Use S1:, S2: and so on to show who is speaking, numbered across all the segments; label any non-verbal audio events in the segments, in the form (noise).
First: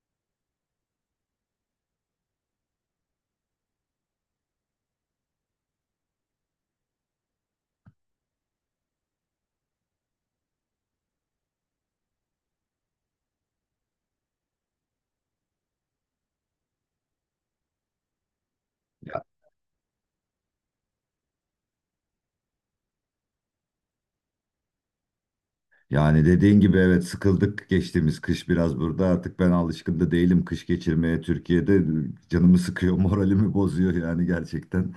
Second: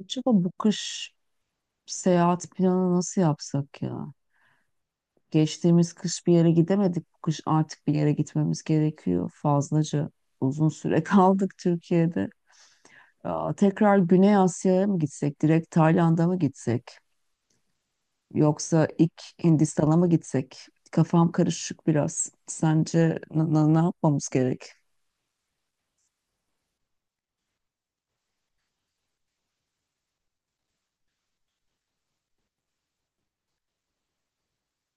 S1: Acaba bu kış seyahat planı nasıl yapsak ya? Geçtiğimiz kış bir yere gidemedik. Bu kış artık bir yere gitmemiz gerekiyor. Fazlaca uzun süre (laughs) kaldık Türkiye'de. Aa, tekrar Güney Asya'ya mı gitsek? Direkt Tayland'a mı gitsek? Yoksa ilk
S2: Ya,
S1: Hindistan'a mı gitsek? Kafam karışık biraz. Sence ne yapmamız gerek?
S2: yani dediğin gibi, evet, sıkıldık geçtiğimiz kış biraz burada. Artık ben alışkın da değilim kış geçirmeye Türkiye'de, canımı sıkıyor (laughs) moralimi bozuyor yani gerçekten.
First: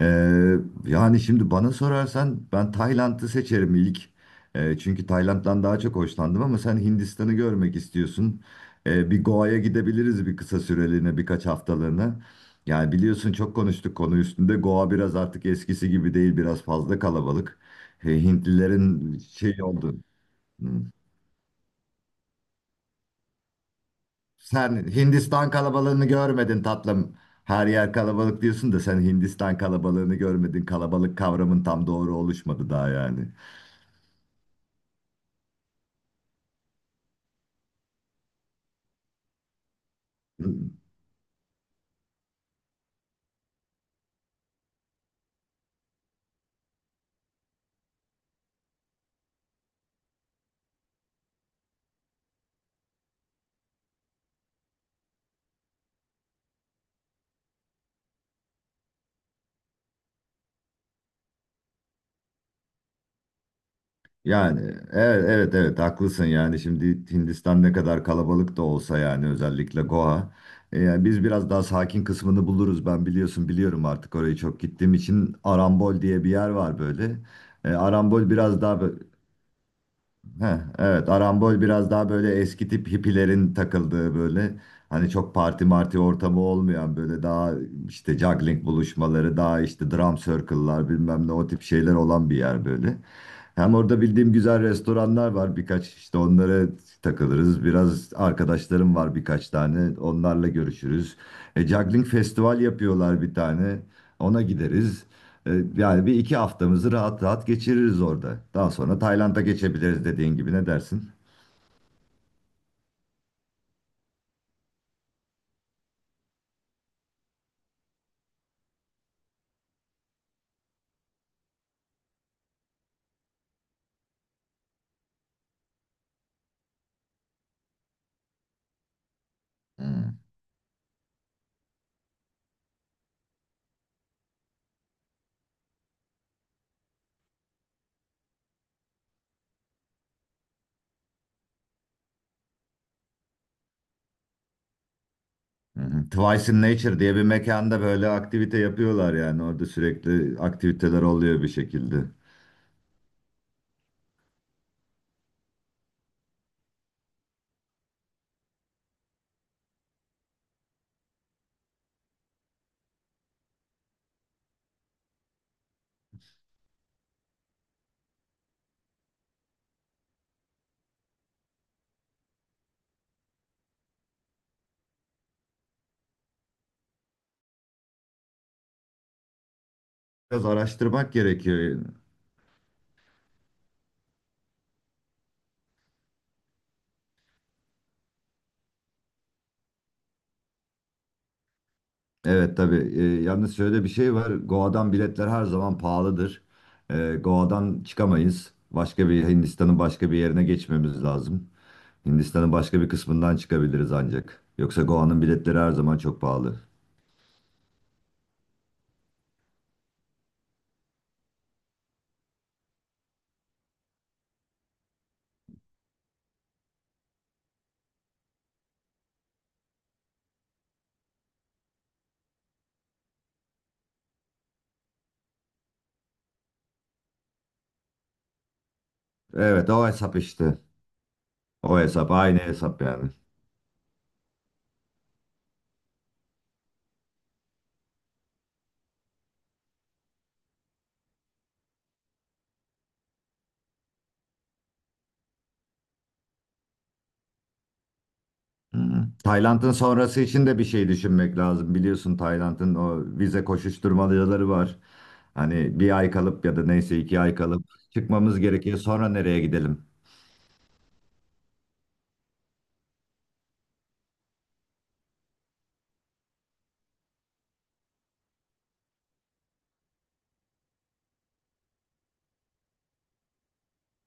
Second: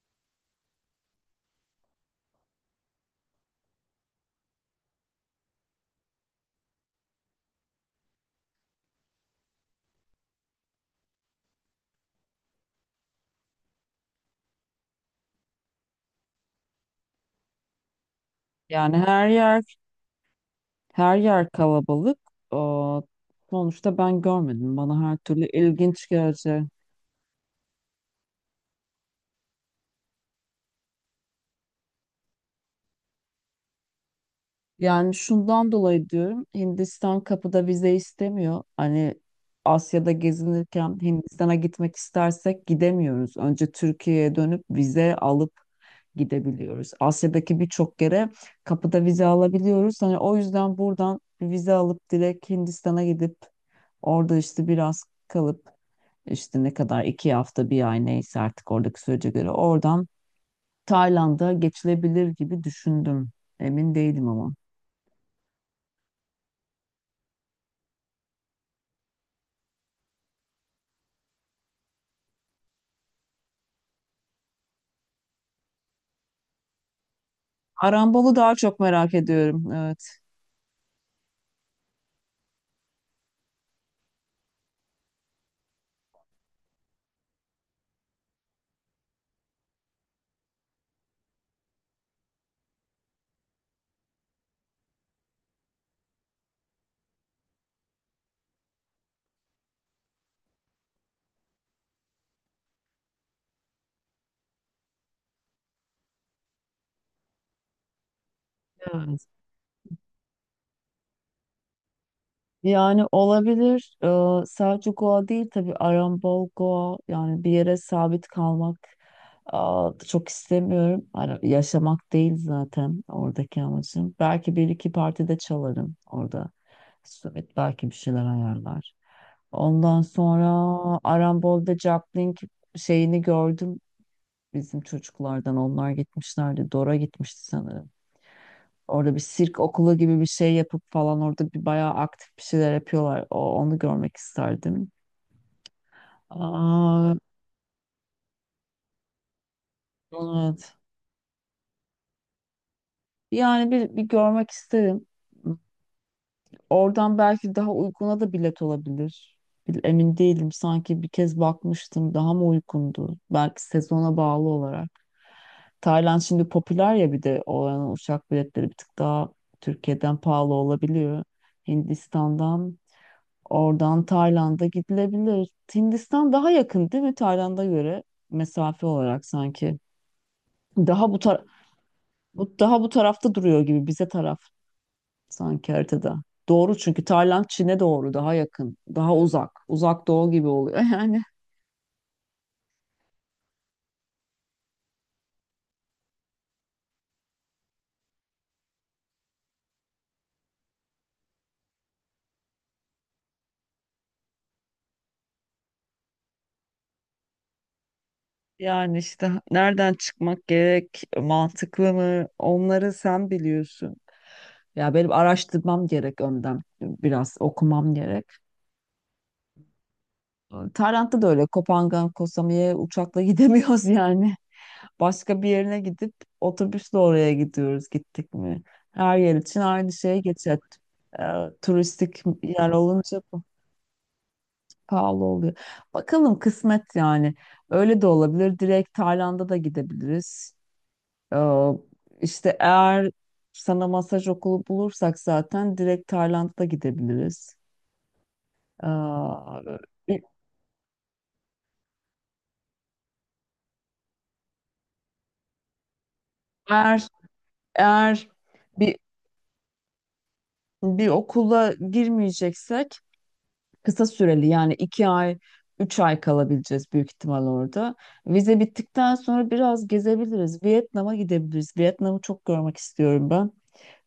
S2: Ee, Yani şimdi bana sorarsan ben Tayland'ı seçerim ilk. Çünkü Tayland'dan daha çok hoşlandım ama sen Hindistan'ı görmek istiyorsun. Bir Goa'ya gidebiliriz bir kısa süreliğine, birkaç haftalığına. Yani biliyorsun, çok konuştuk konu üstünde, Goa biraz artık eskisi gibi değil, biraz fazla kalabalık.
S1: Yani
S2: Hintlilerin şey oldu. Hmm.
S1: her yer kalabalık. Aa, sonuçta ben görmedim.
S2: Sen
S1: Bana her türlü
S2: Hindistan kalabalığını
S1: ilginç gelecek.
S2: görmedin tatlım. Her yer kalabalık diyorsun da sen Hindistan kalabalığını görmedin. Kalabalık kavramın tam doğru oluşmadı daha yani.
S1: Yani şundan dolayı diyorum, Hindistan kapıda vize istemiyor. Hani Asya'da gezinirken Hindistan'a gitmek istersek gidemiyoruz. Önce Türkiye'ye dönüp vize alıp gidebiliyoruz. Asya'daki birçok yere kapıda vize alabiliyoruz. Hani o yüzden buradan bir vize alıp direkt Hindistan'a gidip orada işte biraz kalıp işte ne kadar 2 hafta 1 ay neyse artık oradaki sürece göre oradan Tayland'a geçilebilir gibi düşündüm. Emin değilim ama.
S2: Yani evet, evet, evet, haklısın. Yani şimdi Hindistan ne kadar kalabalık da olsa, yani özellikle Goa. E, yani biz biraz daha sakin kısmını buluruz, ben biliyorsun, biliyorum artık orayı, çok gittiğim için. Arambol diye bir yer var böyle. E, Arambol
S1: Arambolu daha
S2: biraz daha
S1: çok merak ediyorum. Evet.
S2: heh, evet, Arambol biraz daha böyle eski tip hippilerin takıldığı, böyle hani çok parti marti ortamı olmayan, böyle daha işte juggling buluşmaları, daha işte drum circle'lar, bilmem ne, o tip şeyler olan bir yer böyle. Hem orada bildiğim güzel restoranlar var birkaç, işte onlara takılırız. Biraz arkadaşlarım var birkaç tane, onlarla görüşürüz. E, juggling festival yapıyorlar bir tane, ona gideriz. E, yani bir iki haftamızı rahat rahat geçiririz orada. Daha sonra
S1: Evet.
S2: Tayland'a geçebiliriz dediğin gibi, ne dersin?
S1: Yani olabilir. Sadece Goa değil tabii, Arambol Goa, yani bir yere sabit kalmak çok istemiyorum. Yaşamak değil zaten oradaki amacım. Belki bir iki partide çalarım orada. Evet, belki bir şeyler ayarlar. Ondan
S2: Hmm.
S1: sonra Arambol'da juggling şeyini gördüm. Bizim çocuklardan onlar gitmişlerdi. Dora gitmişti sanırım. Orada bir sirk okulu gibi bir şey yapıp falan orada bir bayağı aktif bir şeyler yapıyorlar. Onu görmek isterdim.
S2: Hı hı. Twice in Nature
S1: Aa,
S2: diye bir mekanda böyle aktivite yapıyorlar, yani orada sürekli
S1: evet.
S2: aktiviteler oluyor bir şekilde.
S1: Yani bir görmek isterim. Oradan belki daha uykuna da bilet olabilir. Emin değilim. Sanki bir kez bakmıştım. Daha mı uykundu? Belki sezona bağlı olarak. Tayland şimdi popüler ya, bir de oranın uçak biletleri bir tık daha Türkiye'den pahalı olabiliyor. Hindistan'dan oradan Tayland'a gidilebilir. Hindistan daha yakın değil mi Tayland'a göre mesafe olarak sanki.
S2: Biraz
S1: Daha
S2: araştırmak gerekiyor.
S1: bu tarafta duruyor gibi, bize taraf sanki haritada. Doğru, çünkü Tayland Çin'e doğru daha yakın, daha uzak. Uzak doğu gibi oluyor (laughs) yani.
S2: Evet tabii. Yalnız şöyle bir şey var: Goa'dan biletler her zaman pahalıdır. Goa'dan çıkamayız. Başka bir Hindistan'ın başka bir yerine geçmemiz lazım. Hindistan'ın başka bir kısmından çıkabiliriz ancak. Yoksa Goa'nın biletleri her zaman çok pahalı.
S1: Yani işte nereden çıkmak gerek, mantıklı mı? Onları sen biliyorsun. Ya benim araştırmam gerek önden. Biraz okumam gerek. Tayland'da da öyle, Kopangan, Koh Samui'ye uçakla (laughs) gidemiyoruz yani. Başka bir yerine gidip otobüsle oraya gidiyoruz gittik mi? Her yer için
S2: Evet, o
S1: aynı
S2: hesap
S1: şey geçer.
S2: işte.
S1: Ee,
S2: O hesap,
S1: Turistik
S2: aynı
S1: yer
S2: hesap yani.
S1: olunca bu pahalı oluyor. Bakalım kısmet yani. Öyle de olabilir. Direkt Tayland'a da gidebiliriz. Ee, işte eğer sana masaj okulu bulursak zaten direkt Tayland'a gidebiliriz.
S2: Hı hı.
S1: Ee,
S2: Tayland'ın sonrası için de bir şey düşünmek lazım. Biliyorsun Tayland'ın o vize koşuşturmacaları var. Hani bir ay kalıp ya da neyse,
S1: eğer
S2: iki ay kalıp
S1: Eğer
S2: çıkmamız gerekiyor.
S1: bir
S2: Sonra nereye gidelim?
S1: bir okula girmeyeceksek kısa süreli, yani 2 ay, 3 ay kalabileceğiz büyük ihtimal orada. Vize bittikten sonra biraz gezebiliriz. Vietnam'a gidebiliriz. Vietnam'ı çok görmek istiyorum ben.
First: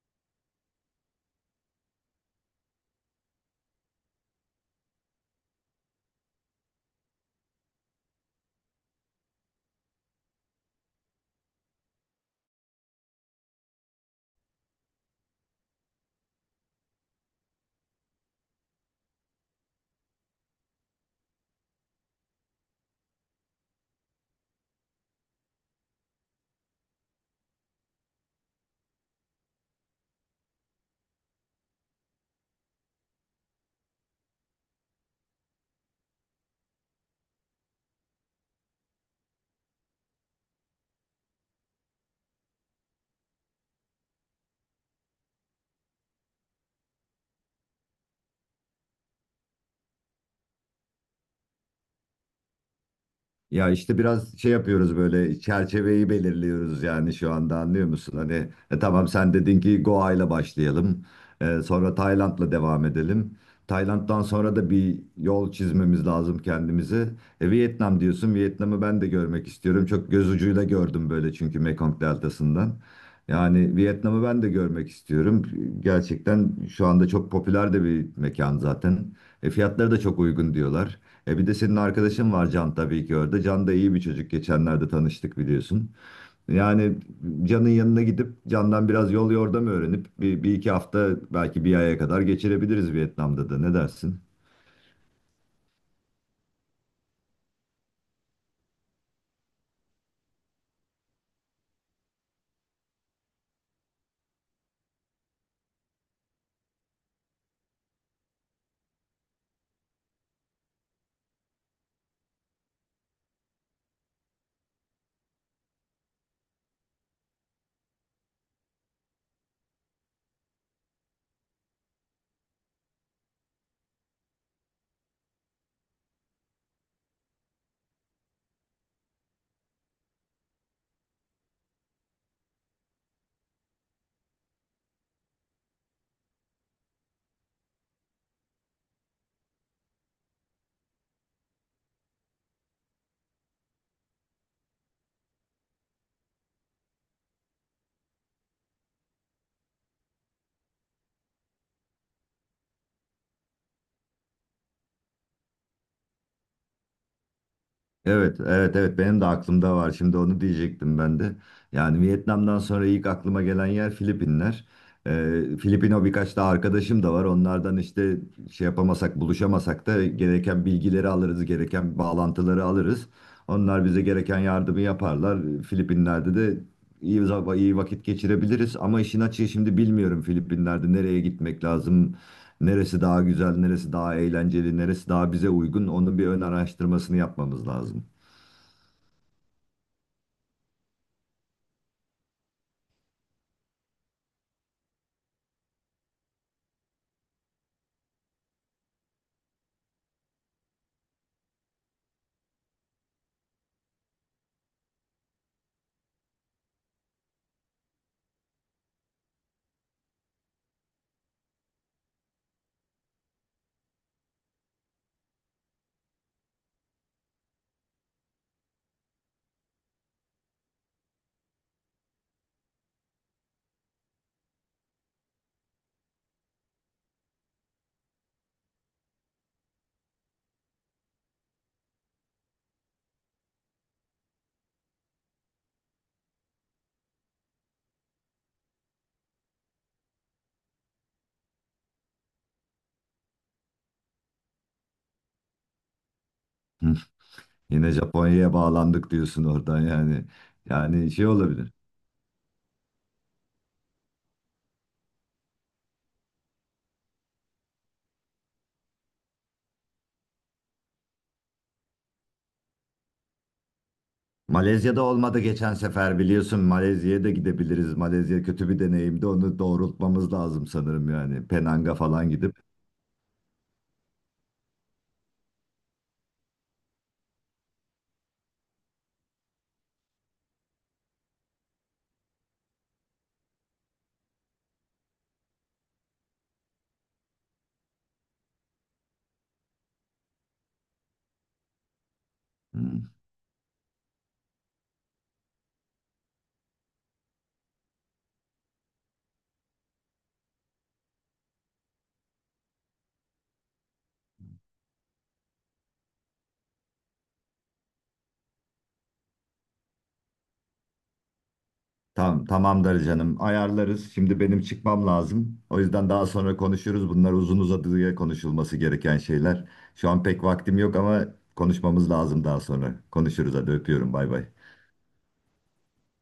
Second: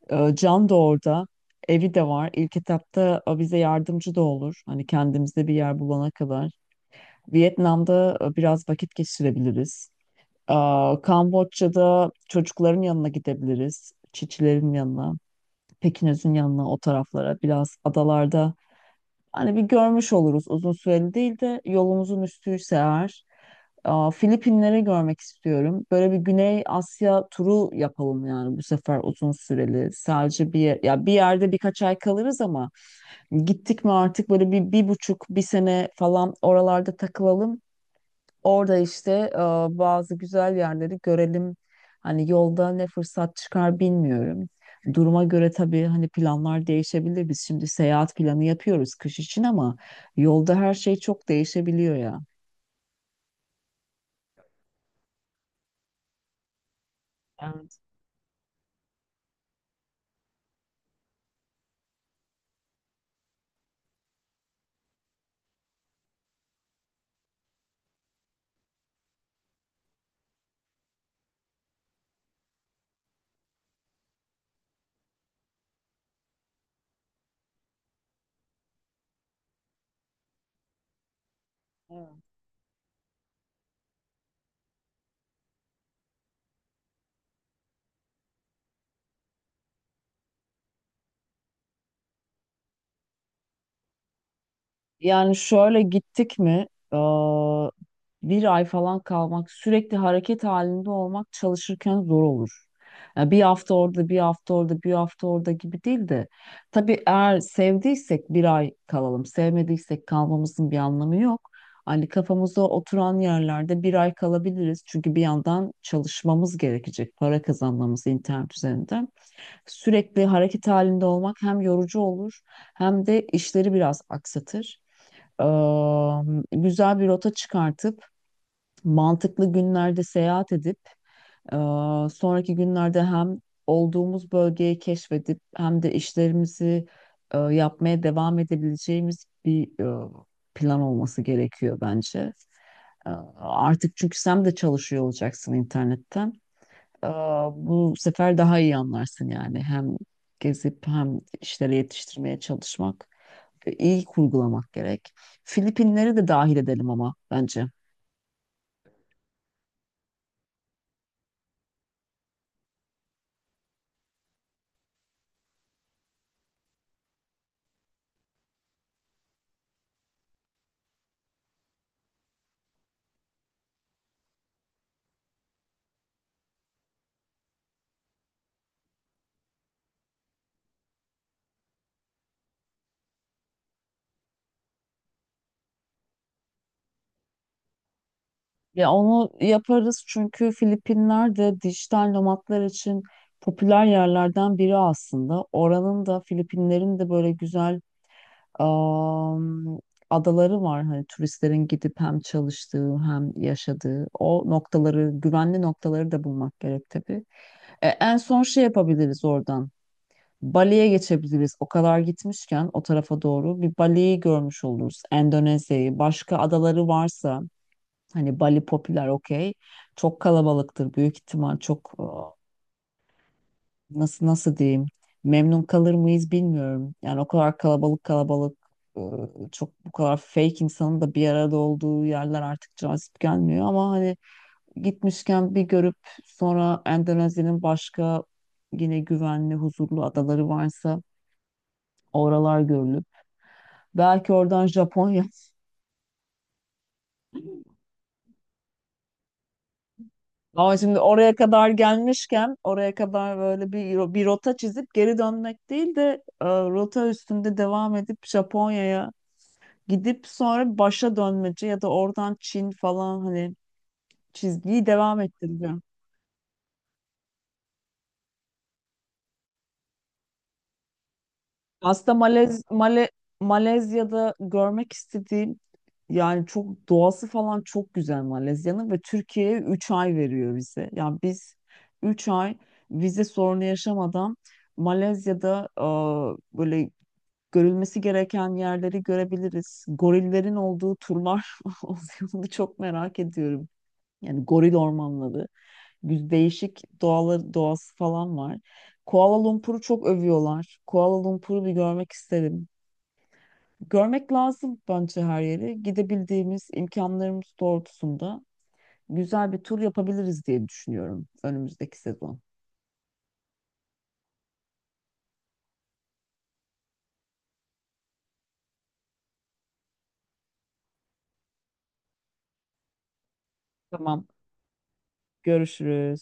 S1: Can da orada. Evi de var. İlk etapta bize yardımcı da olur. Hani kendimize bir yer bulana kadar. Vietnam'da biraz vakit geçirebiliriz. Ee, Kamboçya'da çocukların yanına gidebiliriz. Çiçilerin yanına. Pekinöz'ün yanına, o taraflara biraz, adalarda, hani bir görmüş oluruz uzun süreli değil de yolumuzun üstüyse eğer. Aa, Filipinleri görmek istiyorum. Böyle bir Güney Asya turu yapalım yani, bu sefer uzun süreli. Sadece bir yer, ya bir yerde birkaç ay kalırız ama gittik mi artık böyle bir, bir buçuk, bir sene falan oralarda takılalım. Orada işte bazı güzel yerleri görelim. Hani yolda ne fırsat çıkar bilmiyorum. Duruma göre tabii, hani planlar değişebilir. Biz şimdi seyahat planı yapıyoruz kış için ama yolda her şey çok değişebiliyor ya.
S2: Ya işte biraz şey yapıyoruz, böyle çerçeveyi belirliyoruz yani şu anda,
S1: Evet,
S2: anlıyor musun? Hani e, tamam, sen dedin ki Goa ile başlayalım. E, sonra Tayland'la devam edelim. Tayland'dan sonra da bir yol çizmemiz lazım kendimize. E, Vietnam diyorsun. Vietnam'ı ben de görmek istiyorum. Çok göz ucuyla gördüm böyle, çünkü Mekong Deltası'ndan. Yani Vietnam'ı ben de görmek istiyorum. Gerçekten şu anda çok popüler de bir mekan zaten. E, fiyatları da çok uygun diyorlar. E, bir de senin
S1: evet.
S2: arkadaşın var Can, tabii ki orada. Can da iyi bir çocuk, geçenlerde tanıştık biliyorsun. Yani Can'ın yanına gidip Can'dan biraz yol yordam öğrenip bir iki hafta, belki bir aya kadar geçirebiliriz Vietnam'da da. Ne dersin?
S1: Yani şöyle, gittik mi eee, 1 ay falan kalmak, sürekli hareket halinde olmak çalışırken zor olur. Yani bir hafta orada, bir hafta orada, bir hafta orada gibi değil de tabii eğer sevdiysek 1 ay kalalım, sevmediysek kalmamızın bir anlamı yok. Hani kafamıza oturan yerlerde 1 ay kalabiliriz çünkü bir yandan çalışmamız gerekecek, para kazanmamız internet üzerinden. Sürekli hareket halinde olmak hem yorucu olur hem de işleri biraz aksatır. Güzel bir rota çıkartıp mantıklı günlerde seyahat edip, eee, sonraki günlerde hem olduğumuz bölgeyi keşfedip hem de işlerimizi yapmaya devam edebileceğimiz bir plan olması gerekiyor bence. Artık çünkü sen de çalışıyor olacaksın internetten. Eee, Bu sefer daha iyi anlarsın yani, hem gezip hem işleri yetiştirmeye çalışmak, iyi kurgulamak gerek. Filipinleri de dahil edelim ama bence.
S2: Evet, evet, evet. Benim de aklımda var. Şimdi onu diyecektim ben de. Yani Vietnam'dan sonra ilk aklıma gelen yer Filipinler. Filipino birkaç da arkadaşım da var. Onlardan işte şey yapamasak, buluşamasak da gereken bilgileri alırız, gereken bağlantıları alırız. Onlar bize gereken yardımı yaparlar. Filipinler'de de İyi iyi vakit geçirebiliriz ama işin açığı, şimdi bilmiyorum Filipinler'de nereye gitmek lazım. Neresi daha güzel, neresi daha eğlenceli, neresi daha bize uygun, onun bir ön araştırmasını yapmamız lazım.
S1: Ya onu yaparız çünkü Filipinler de dijital nomadlar için popüler yerlerden biri aslında. Oranın da, Filipinlerin de böyle güzel am, adaları var. Hani turistlerin gidip hem çalıştığı hem yaşadığı o noktaları, güvenli noktaları da bulmak gerek tabii. E, en son şey yapabiliriz oradan. Bali'ye geçebiliriz. O kadar gitmişken o tarafa doğru bir Bali'yi görmüş oluruz. Endonezya'yı, başka adaları varsa, hani Bali popüler, okey. Çok kalabalıktır büyük ihtimal, çok nasıl diyeyim, memnun kalır mıyız bilmiyorum. Yani o kadar kalabalık kalabalık, e, çok, bu kadar fake insanın da bir arada olduğu yerler artık cazip gelmiyor ama hani gitmişken bir görüp sonra Endonezya'nın başka yine güvenli, huzurlu adaları varsa oralar görülüp belki oradan Japonya. (laughs)
S2: Hı. Yine Japonya'ya bağlandık diyorsun oradan yani.
S1: Ama şimdi
S2: Yani şey
S1: oraya kadar
S2: olabilir.
S1: gelmişken, oraya kadar böyle bir rota çizip geri dönmek değil de, rota üstünde devam edip Japonya'ya gidip sonra başa dönmece, ya da oradan Çin falan, hani çizgiyi
S2: Malezya'da
S1: devam
S2: olmadı geçen
S1: ettireceğim.
S2: sefer biliyorsun, Malezya'ya da gidebiliriz. Malezya kötü bir deneyimdi, onu doğrultmamız lazım sanırım yani. Penang'a
S1: Aslında
S2: falan gidip.
S1: Malezya'da görmek istediğim, yani çok doğası falan çok güzel Malezya'nın, ve Türkiye'ye 3 ay veriyor vize. Yani biz 3 ay vize sorunu yaşamadan Malezya'da böyle görülmesi gereken yerleri görebiliriz. Gorillerin olduğu turlar (laughs) oluyor. Onu çok
S2: Hı.
S1: merak ediyorum. Yani goril ormanları. Değişik doğaları, doğası falan var. Kuala Lumpur'u çok övüyorlar. Kuala Lumpur'u bir görmek isterim. Görmek lazım bence her yeri. Gidebildiğimiz, imkanlarımız doğrultusunda güzel bir tur yapabiliriz diye düşünüyorum önümüzdeki sezon.
S2: Tamam, tamamdır canım. Ayarlarız. Şimdi benim çıkmam lazım, o yüzden daha sonra konuşuruz. Bunlar uzun uzadıya konuşulması gereken şeyler. Şu an pek vaktim yok ama konuşmamız lazım daha sonra. Konuşuruz, hadi öpüyorum.
S1: Tamam,
S2: Bay bay.
S1: görüşürüz.